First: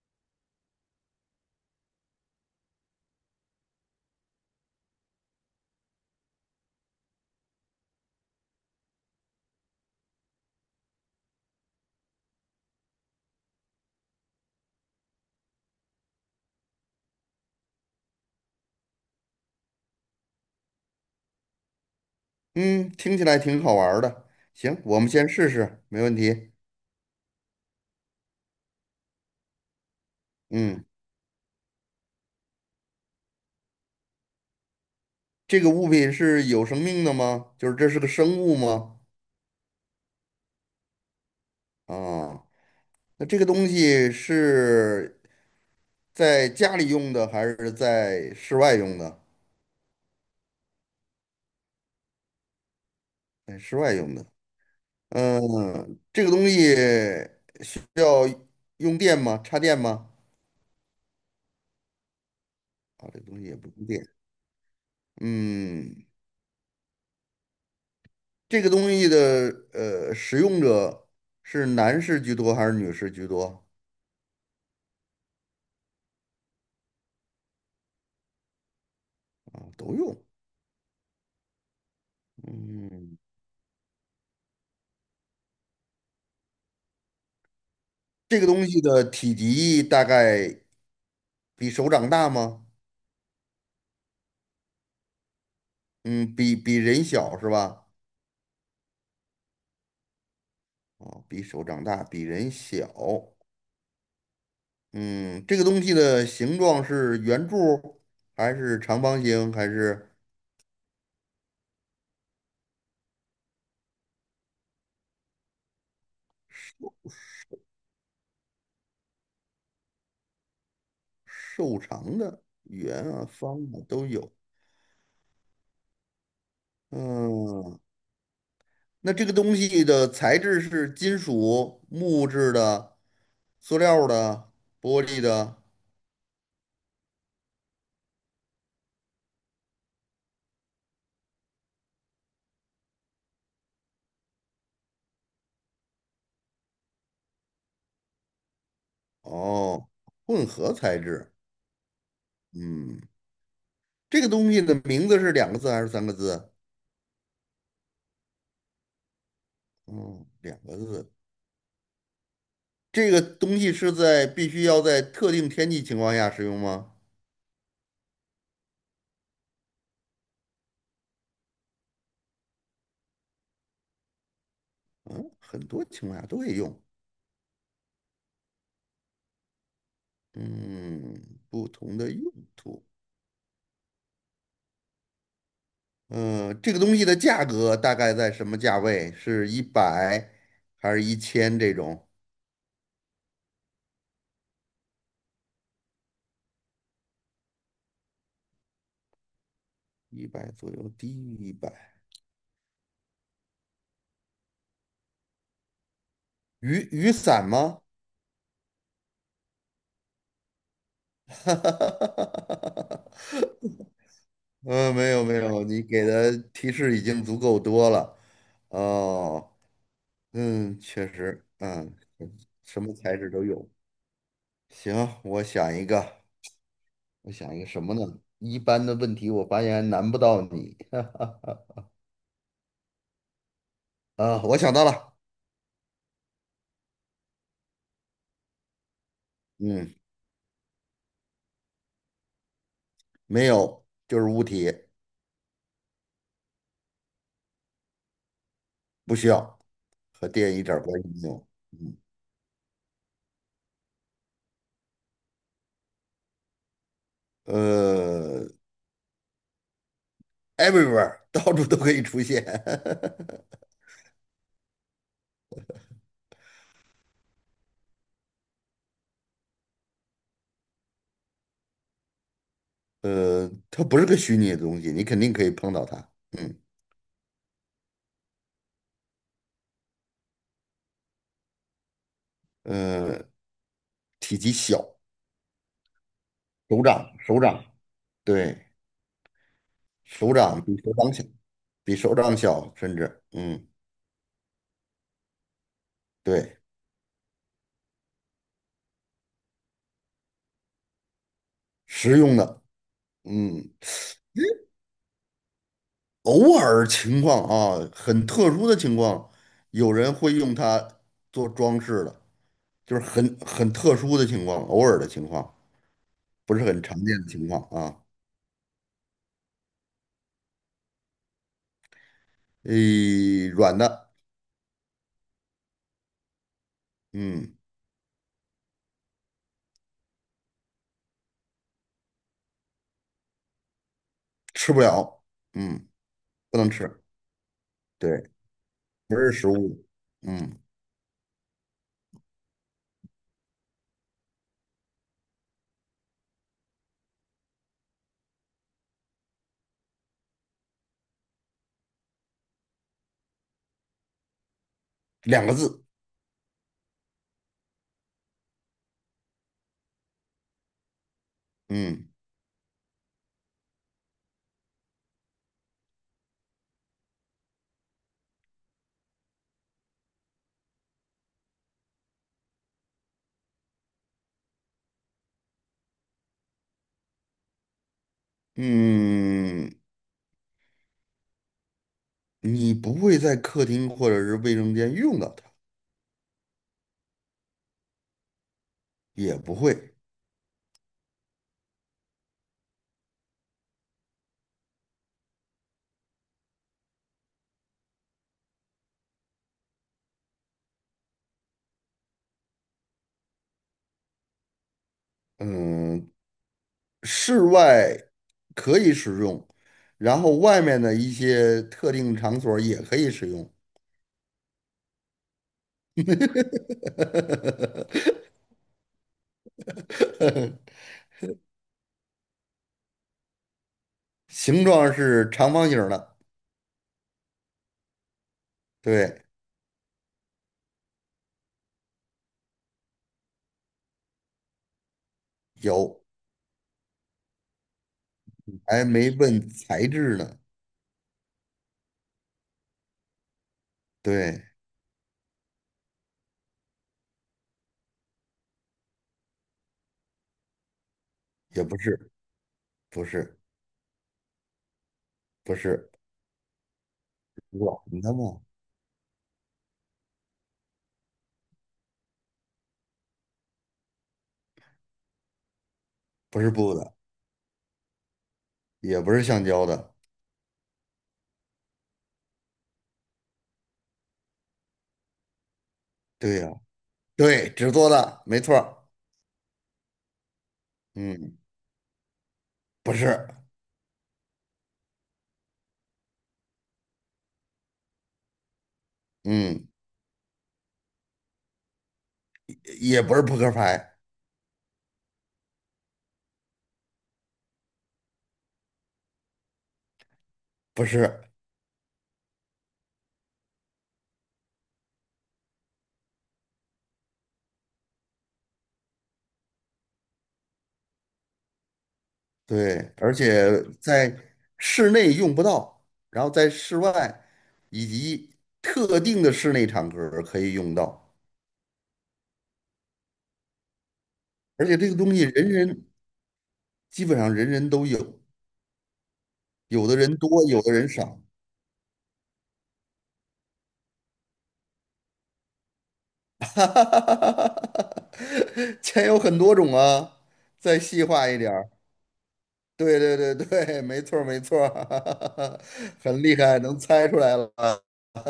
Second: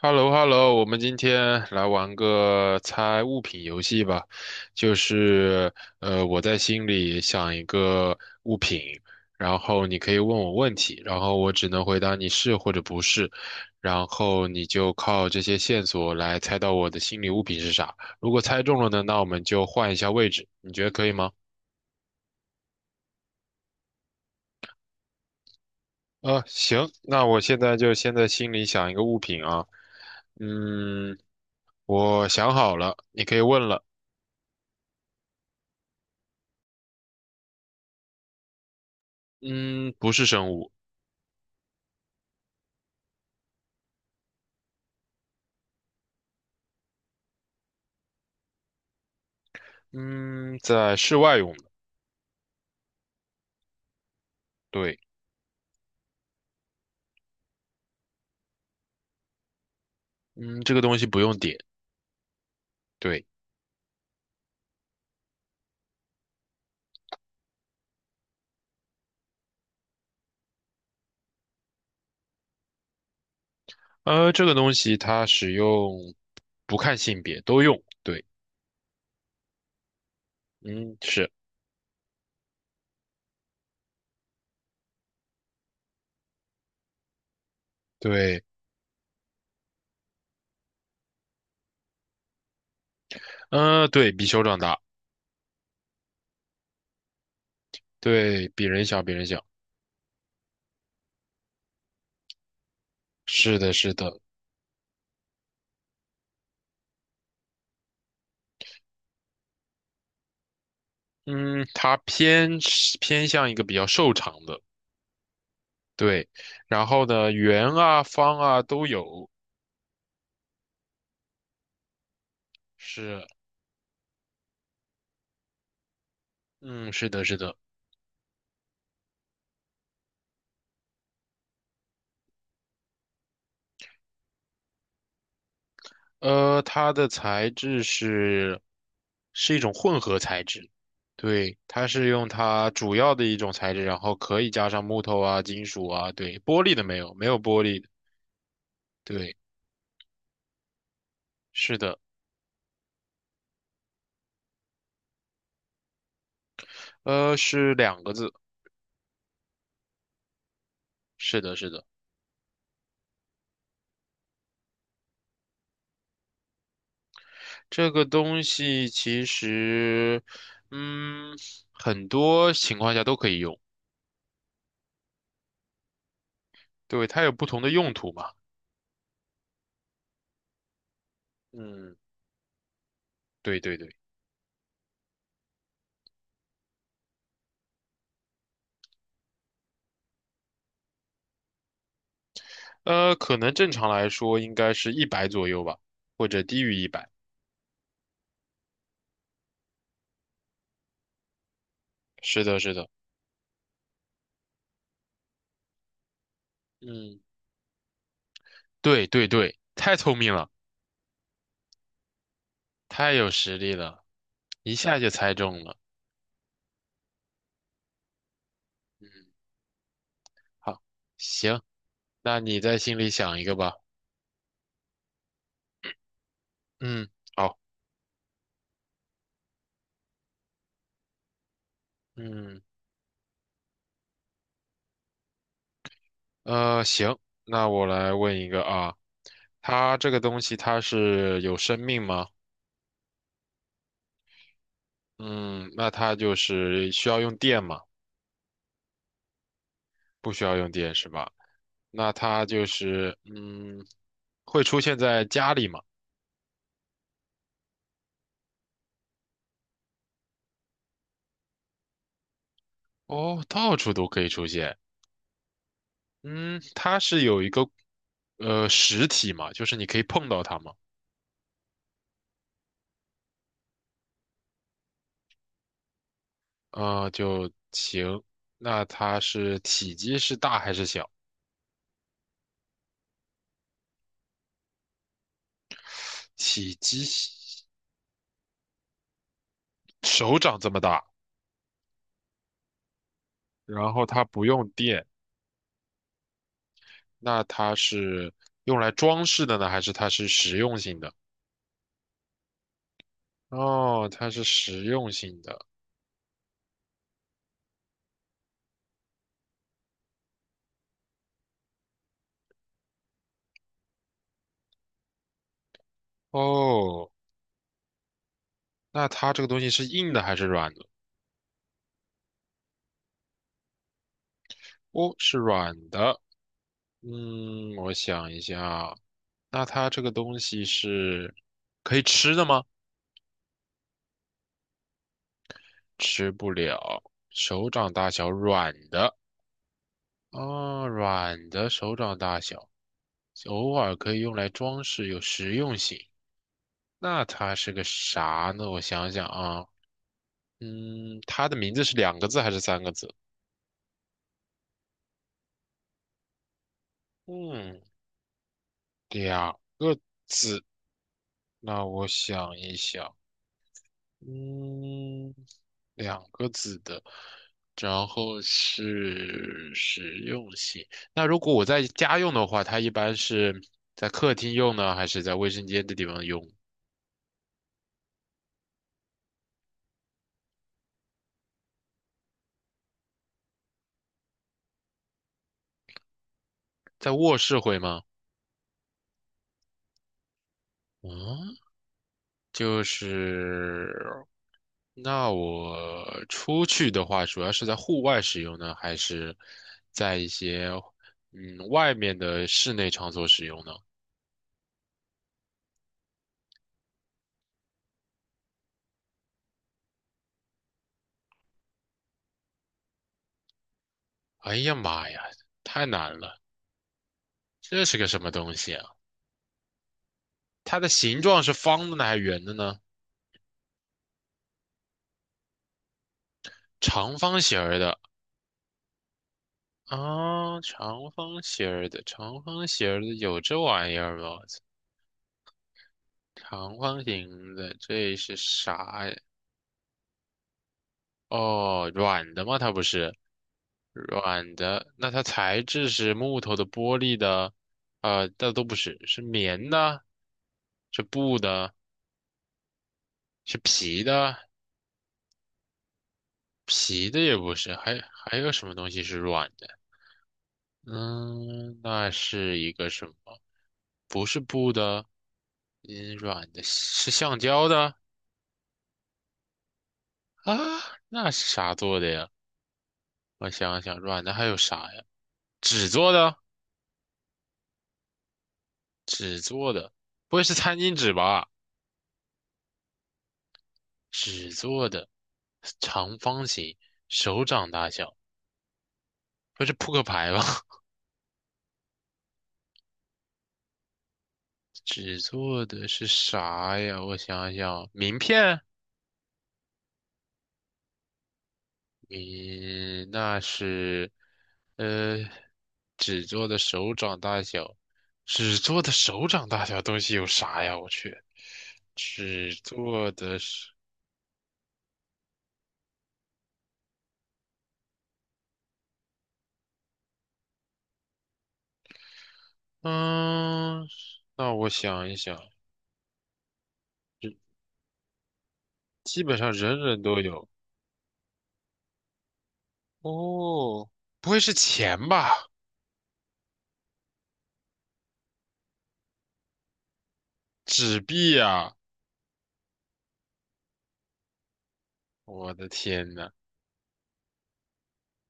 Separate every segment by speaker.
Speaker 1: h e l l o h e l l o 我们今天来玩个猜物品游戏吧。就是我在心里想一个物品，然后你可以问我问题，然后我只能回答你是或者不是，然后你就靠这些线索来猜到我的心理物品是啥。如果猜中了呢，那我们就换一下位置，你觉得可以吗？
Speaker 2: 嗯，听起来挺好玩儿的。行，我们先试试，没问题。
Speaker 1: 行，那我现在就先在心里想一个物品啊。
Speaker 2: 嗯，
Speaker 1: 嗯，我想好了，你可以问了。
Speaker 2: 这个物品是有生命的吗？就是这是个生物吗？
Speaker 1: 嗯，不是生物。
Speaker 2: 啊，那这个东西是在家里用的还是在室外用的？
Speaker 1: 嗯，在室外用的，
Speaker 2: 在室外用的。
Speaker 1: 对，
Speaker 2: 嗯，这个东西要用电吗？插电吗？
Speaker 1: 嗯，这个东西不用点，
Speaker 2: 啊，这个
Speaker 1: 对，
Speaker 2: 东西也不用电。嗯，这个东西的使用者是男士居多还是女士居多？
Speaker 1: 这个东西它使用不看性别都用，对，
Speaker 2: 啊，都用。
Speaker 1: 嗯，是，
Speaker 2: 嗯，这
Speaker 1: 对，
Speaker 2: 个东西的体积大概比手掌大吗？
Speaker 1: 对，比手掌大，
Speaker 2: 嗯，比人小是吧？
Speaker 1: 对，比人小，比人小，
Speaker 2: 哦，比手掌大，比人小。
Speaker 1: 是的，是的，
Speaker 2: 嗯，这个东西的形状是圆柱还是长方形还是
Speaker 1: 嗯，它偏是偏向一个比较瘦长的，对，然后呢，圆啊、方啊都有，
Speaker 2: 瘦长的？圆啊，
Speaker 1: 是，
Speaker 2: 方啊都有。
Speaker 1: 嗯，是的，是的，
Speaker 2: 嗯，那这个东西的材质是金属、木质的、塑料的、玻璃的，
Speaker 1: 它的材质是是一种混合材质，对，它是用它主要的一种材质，然后可以加上木头啊、金属啊，对，玻璃的没有，没有玻璃的，对，
Speaker 2: 哦，混合材质。
Speaker 1: 是的，
Speaker 2: 嗯。这个东西的名字是两个字还是三个字？
Speaker 1: 是两个字，
Speaker 2: 嗯，两个字。
Speaker 1: 是的，是的，
Speaker 2: 这个东西是在必须要在特定天气情况下使用吗？
Speaker 1: 这个东西其实，嗯，很多情况下都可以用，
Speaker 2: 嗯，很多情况下都会用。
Speaker 1: 对，它有不同的用途嘛，
Speaker 2: 嗯，不
Speaker 1: 嗯，
Speaker 2: 同的用途。
Speaker 1: 对对对，
Speaker 2: 嗯，这个东西的价格大概在什么价位？是一百还是1000这种？
Speaker 1: 可能正常来说应该是一百左右吧，或者低于一百。
Speaker 2: 一百左右，低于一百。
Speaker 1: 是的，是的，
Speaker 2: 雨
Speaker 1: 嗯，
Speaker 2: 伞吗？
Speaker 1: 对对对，太聪明了，太有实力 了，一
Speaker 2: 嗯，
Speaker 1: 下就
Speaker 2: 没有
Speaker 1: 猜
Speaker 2: 没
Speaker 1: 中
Speaker 2: 有，
Speaker 1: 了。
Speaker 2: 你给的提示已经足够多了。
Speaker 1: 嗯，
Speaker 2: 哦，嗯，
Speaker 1: 好，
Speaker 2: 确实，
Speaker 1: 行，
Speaker 2: 嗯，
Speaker 1: 那你在
Speaker 2: 什么
Speaker 1: 心里
Speaker 2: 材质
Speaker 1: 想
Speaker 2: 都
Speaker 1: 一个
Speaker 2: 有。
Speaker 1: 吧。
Speaker 2: 行，我想一个，
Speaker 1: 嗯，
Speaker 2: 我想
Speaker 1: 好，
Speaker 2: 一个什么呢？一般的问题我发现难不到你。
Speaker 1: 嗯，
Speaker 2: 啊，我想到了，
Speaker 1: 行，那我来问一个啊，
Speaker 2: 嗯，
Speaker 1: 它这个东西它是有生命吗？
Speaker 2: 没有，就是物体，
Speaker 1: 嗯，那它就是需要用电吗？
Speaker 2: 不需要，和
Speaker 1: 不需
Speaker 2: 电
Speaker 1: 要
Speaker 2: 一
Speaker 1: 用
Speaker 2: 点儿
Speaker 1: 电
Speaker 2: 关
Speaker 1: 是
Speaker 2: 系没
Speaker 1: 吧？
Speaker 2: 有。嗯，
Speaker 1: 那它就是会出现在家里吗？
Speaker 2: 呃，everywhere,到处都可以出现。
Speaker 1: 哦，到处都可以出现。嗯，它是有一个实体嘛，就是你可以碰到它嘛，
Speaker 2: 它不是个虚拟的东西，你肯定可以碰到它。嗯。
Speaker 1: 啊、就行。那它是体积是大还是小？
Speaker 2: 呃体积小，
Speaker 1: 体
Speaker 2: 手掌手
Speaker 1: 积
Speaker 2: 掌对，手
Speaker 1: 手掌
Speaker 2: 掌
Speaker 1: 这
Speaker 2: 比
Speaker 1: 么
Speaker 2: 手
Speaker 1: 大，
Speaker 2: 掌小，比手掌小，甚至嗯，
Speaker 1: 然后它不用电，
Speaker 2: 对，
Speaker 1: 那它是用来装饰的呢，还是它是实用性的？
Speaker 2: 实用的，嗯，
Speaker 1: 哦，它是实用性的。
Speaker 2: 偶尔情况啊，很特殊的情况，有人会用它做装饰的，就是很特殊的情况，偶尔的情况，不是很常
Speaker 1: 哦，
Speaker 2: 见的情况啊。
Speaker 1: 那它这个东西是硬的还是软的？
Speaker 2: 诶，软的，
Speaker 1: 哦，是软的。
Speaker 2: 嗯，
Speaker 1: 嗯，我想一下啊，那它这个东西是可以吃的吗？
Speaker 2: 吃不了，嗯，
Speaker 1: 吃不
Speaker 2: 不能
Speaker 1: 了，
Speaker 2: 吃，
Speaker 1: 手掌大小，
Speaker 2: 对，
Speaker 1: 软的
Speaker 2: 不是食物，嗯，
Speaker 1: 啊，软的手掌大小，偶尔可以用来装饰，有实用性。那它是个啥呢？我想想啊，嗯，它的名字是两个字还是三个字？
Speaker 2: 两个字。
Speaker 1: 嗯，两个字。那我
Speaker 2: 嗯
Speaker 1: 想一想。嗯，两个字的，然后是实用性。那如果我在家用的话，它一般是在客厅用呢，还是在卫生间的地方用？
Speaker 2: 嗯，你不会在客厅或者是卫生间用到它，
Speaker 1: 在卧室会吗？
Speaker 2: 也不会。
Speaker 1: 嗯，就是，那我出去的话，主要是在户外使用呢，还是在一些外面的室内场所使用呢？
Speaker 2: 嗯，室外可以使用，然后外面的一些特定场所也可以使用。
Speaker 1: 哎呀妈呀，太难了，这是个什 么东西啊？它的形状是方的呢还是圆的呢？
Speaker 2: 形状是长方形儿的，
Speaker 1: 长方形儿的
Speaker 2: 对，
Speaker 1: 啊，长方形儿的，长方形儿的有这玩意儿吗？我操
Speaker 2: 有，
Speaker 1: 长方形的，这是
Speaker 2: 还
Speaker 1: 啥
Speaker 2: 没
Speaker 1: 呀？
Speaker 2: 问材质呢，
Speaker 1: 哦，软的吗？它不是
Speaker 2: 对，
Speaker 1: 软的，那它材质是木头的、玻璃的，那都不是，是棉的，是布
Speaker 2: 也
Speaker 1: 的，
Speaker 2: 不是，不是，
Speaker 1: 是皮的，
Speaker 2: 不是
Speaker 1: 皮的也不是，还
Speaker 2: 软的
Speaker 1: 还
Speaker 2: 嘛，
Speaker 1: 有什么东西是软的？嗯，那是一个什么？不是布的，嗯，
Speaker 2: 不
Speaker 1: 软
Speaker 2: 是
Speaker 1: 的，
Speaker 2: 布的，
Speaker 1: 是橡胶的
Speaker 2: 也不是橡胶的，
Speaker 1: 啊？那是啥做的呀？我想想，软的还有啥呀？纸做的，
Speaker 2: 对呀、对，纸做的，没错儿
Speaker 1: 纸做的，不会是餐巾纸
Speaker 2: 嗯。
Speaker 1: 吧？
Speaker 2: 不是，
Speaker 1: 纸做的，长方形，手掌大小，不会
Speaker 2: 嗯，
Speaker 1: 是扑克牌吧？
Speaker 2: 也不是扑克牌，
Speaker 1: 纸做的是啥呀？我想想，名片。
Speaker 2: 不是，
Speaker 1: 你那是，呃，纸做的手掌大小，纸做的手掌大小东西有啥呀？我去，纸
Speaker 2: 对，
Speaker 1: 做
Speaker 2: 而
Speaker 1: 的
Speaker 2: 且
Speaker 1: 是，
Speaker 2: 在室内用不到，然后在室外以及特定的室内场合可以用到，
Speaker 1: 嗯，那
Speaker 2: 而
Speaker 1: 我
Speaker 2: 且这个
Speaker 1: 想
Speaker 2: 东
Speaker 1: 一
Speaker 2: 西
Speaker 1: 想，
Speaker 2: 基本上人人都有，
Speaker 1: 基本上人
Speaker 2: 有的
Speaker 1: 人
Speaker 2: 人
Speaker 1: 都
Speaker 2: 多，
Speaker 1: 有。
Speaker 2: 有的人少，
Speaker 1: 哦，不会是钱吧？
Speaker 2: 哈哈哈哈哈 钱有很多种啊，再
Speaker 1: 纸
Speaker 2: 细化
Speaker 1: 币
Speaker 2: 一点儿。
Speaker 1: 呀！
Speaker 2: 对对对对，没错儿没错
Speaker 1: 我
Speaker 2: 儿，
Speaker 1: 的 天
Speaker 2: 很
Speaker 1: 呐，
Speaker 2: 厉害，能猜出来了。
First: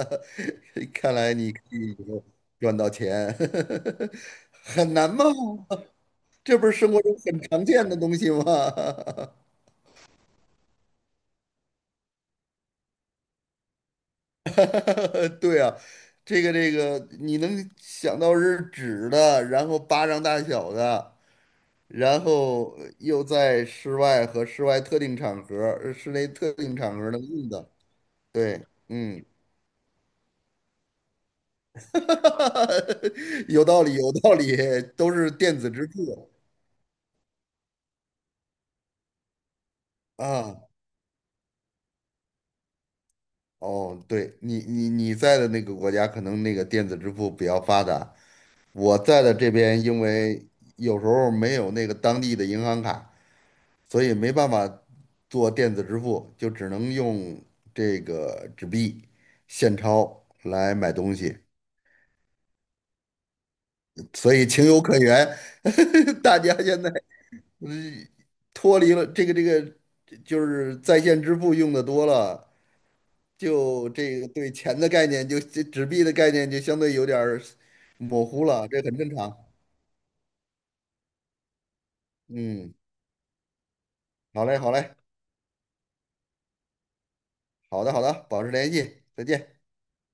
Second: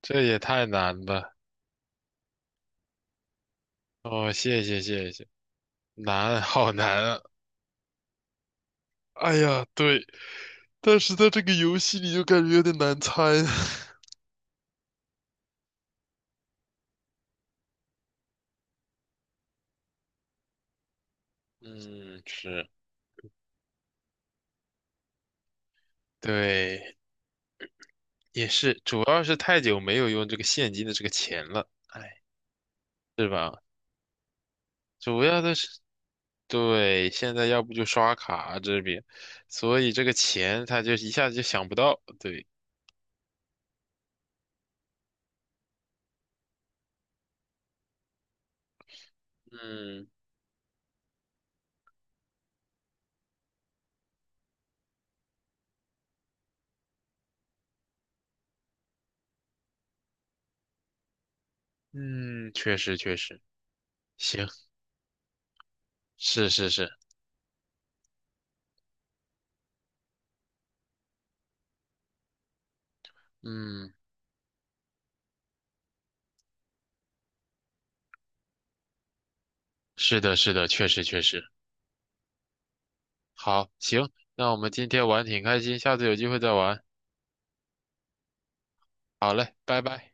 Speaker 1: 这也太 难
Speaker 2: 看来
Speaker 1: 了。
Speaker 2: 你可以赚到钱，
Speaker 1: 哦，谢谢
Speaker 2: 很
Speaker 1: 谢
Speaker 2: 难吗？
Speaker 1: 谢，难，
Speaker 2: 这不
Speaker 1: 好
Speaker 2: 是生活
Speaker 1: 难
Speaker 2: 中
Speaker 1: 啊！
Speaker 2: 很常见的东西吗？
Speaker 1: 哎呀，对。但是在这个游戏里就感觉有点难猜。
Speaker 2: 对啊，这个，你能想到是纸的，然后巴掌大小的，然
Speaker 1: 嗯，是，
Speaker 2: 后又在室外和室外特定场合、室内特定
Speaker 1: 对，
Speaker 2: 场合能用的，
Speaker 1: 也
Speaker 2: 对，
Speaker 1: 是，主要
Speaker 2: 嗯，
Speaker 1: 是太久没有用这个现金的这个钱了，哎，是 吧？
Speaker 2: 有道理，有道理，都
Speaker 1: 主
Speaker 2: 是
Speaker 1: 要的
Speaker 2: 电
Speaker 1: 是，
Speaker 2: 子支付
Speaker 1: 对，现在要不就刷卡这边，所以这个
Speaker 2: 啊。
Speaker 1: 钱他就一下子就想不到，对，
Speaker 2: 哦，对你，你在的那个国家可能那个电子支付比较发达，我在的这边因
Speaker 1: 嗯
Speaker 2: 为有时候没有那个当地的银行卡，所以没办法做电子支付，就只能用这个纸币现钞来买东西，
Speaker 1: 嗯，确实确实，
Speaker 2: 所以
Speaker 1: 行，
Speaker 2: 情有可原。大
Speaker 1: 是
Speaker 2: 家
Speaker 1: 是
Speaker 2: 现
Speaker 1: 是，
Speaker 2: 在嗯脱离了这个，就是在线支付用的多了，就
Speaker 1: 嗯，
Speaker 2: 这个对钱的概念就，这纸币的概念就相对有点儿模糊了，这很正常。
Speaker 1: 是的是的，确实确实，
Speaker 2: 嗯，
Speaker 1: 好，行，
Speaker 2: 好
Speaker 1: 那我
Speaker 2: 嘞，
Speaker 1: 们
Speaker 2: 好
Speaker 1: 今
Speaker 2: 嘞，
Speaker 1: 天玩挺开心，下次有机会再玩，
Speaker 2: 好的，好的，保持联系，再
Speaker 1: 好
Speaker 2: 见。
Speaker 1: 嘞，拜拜。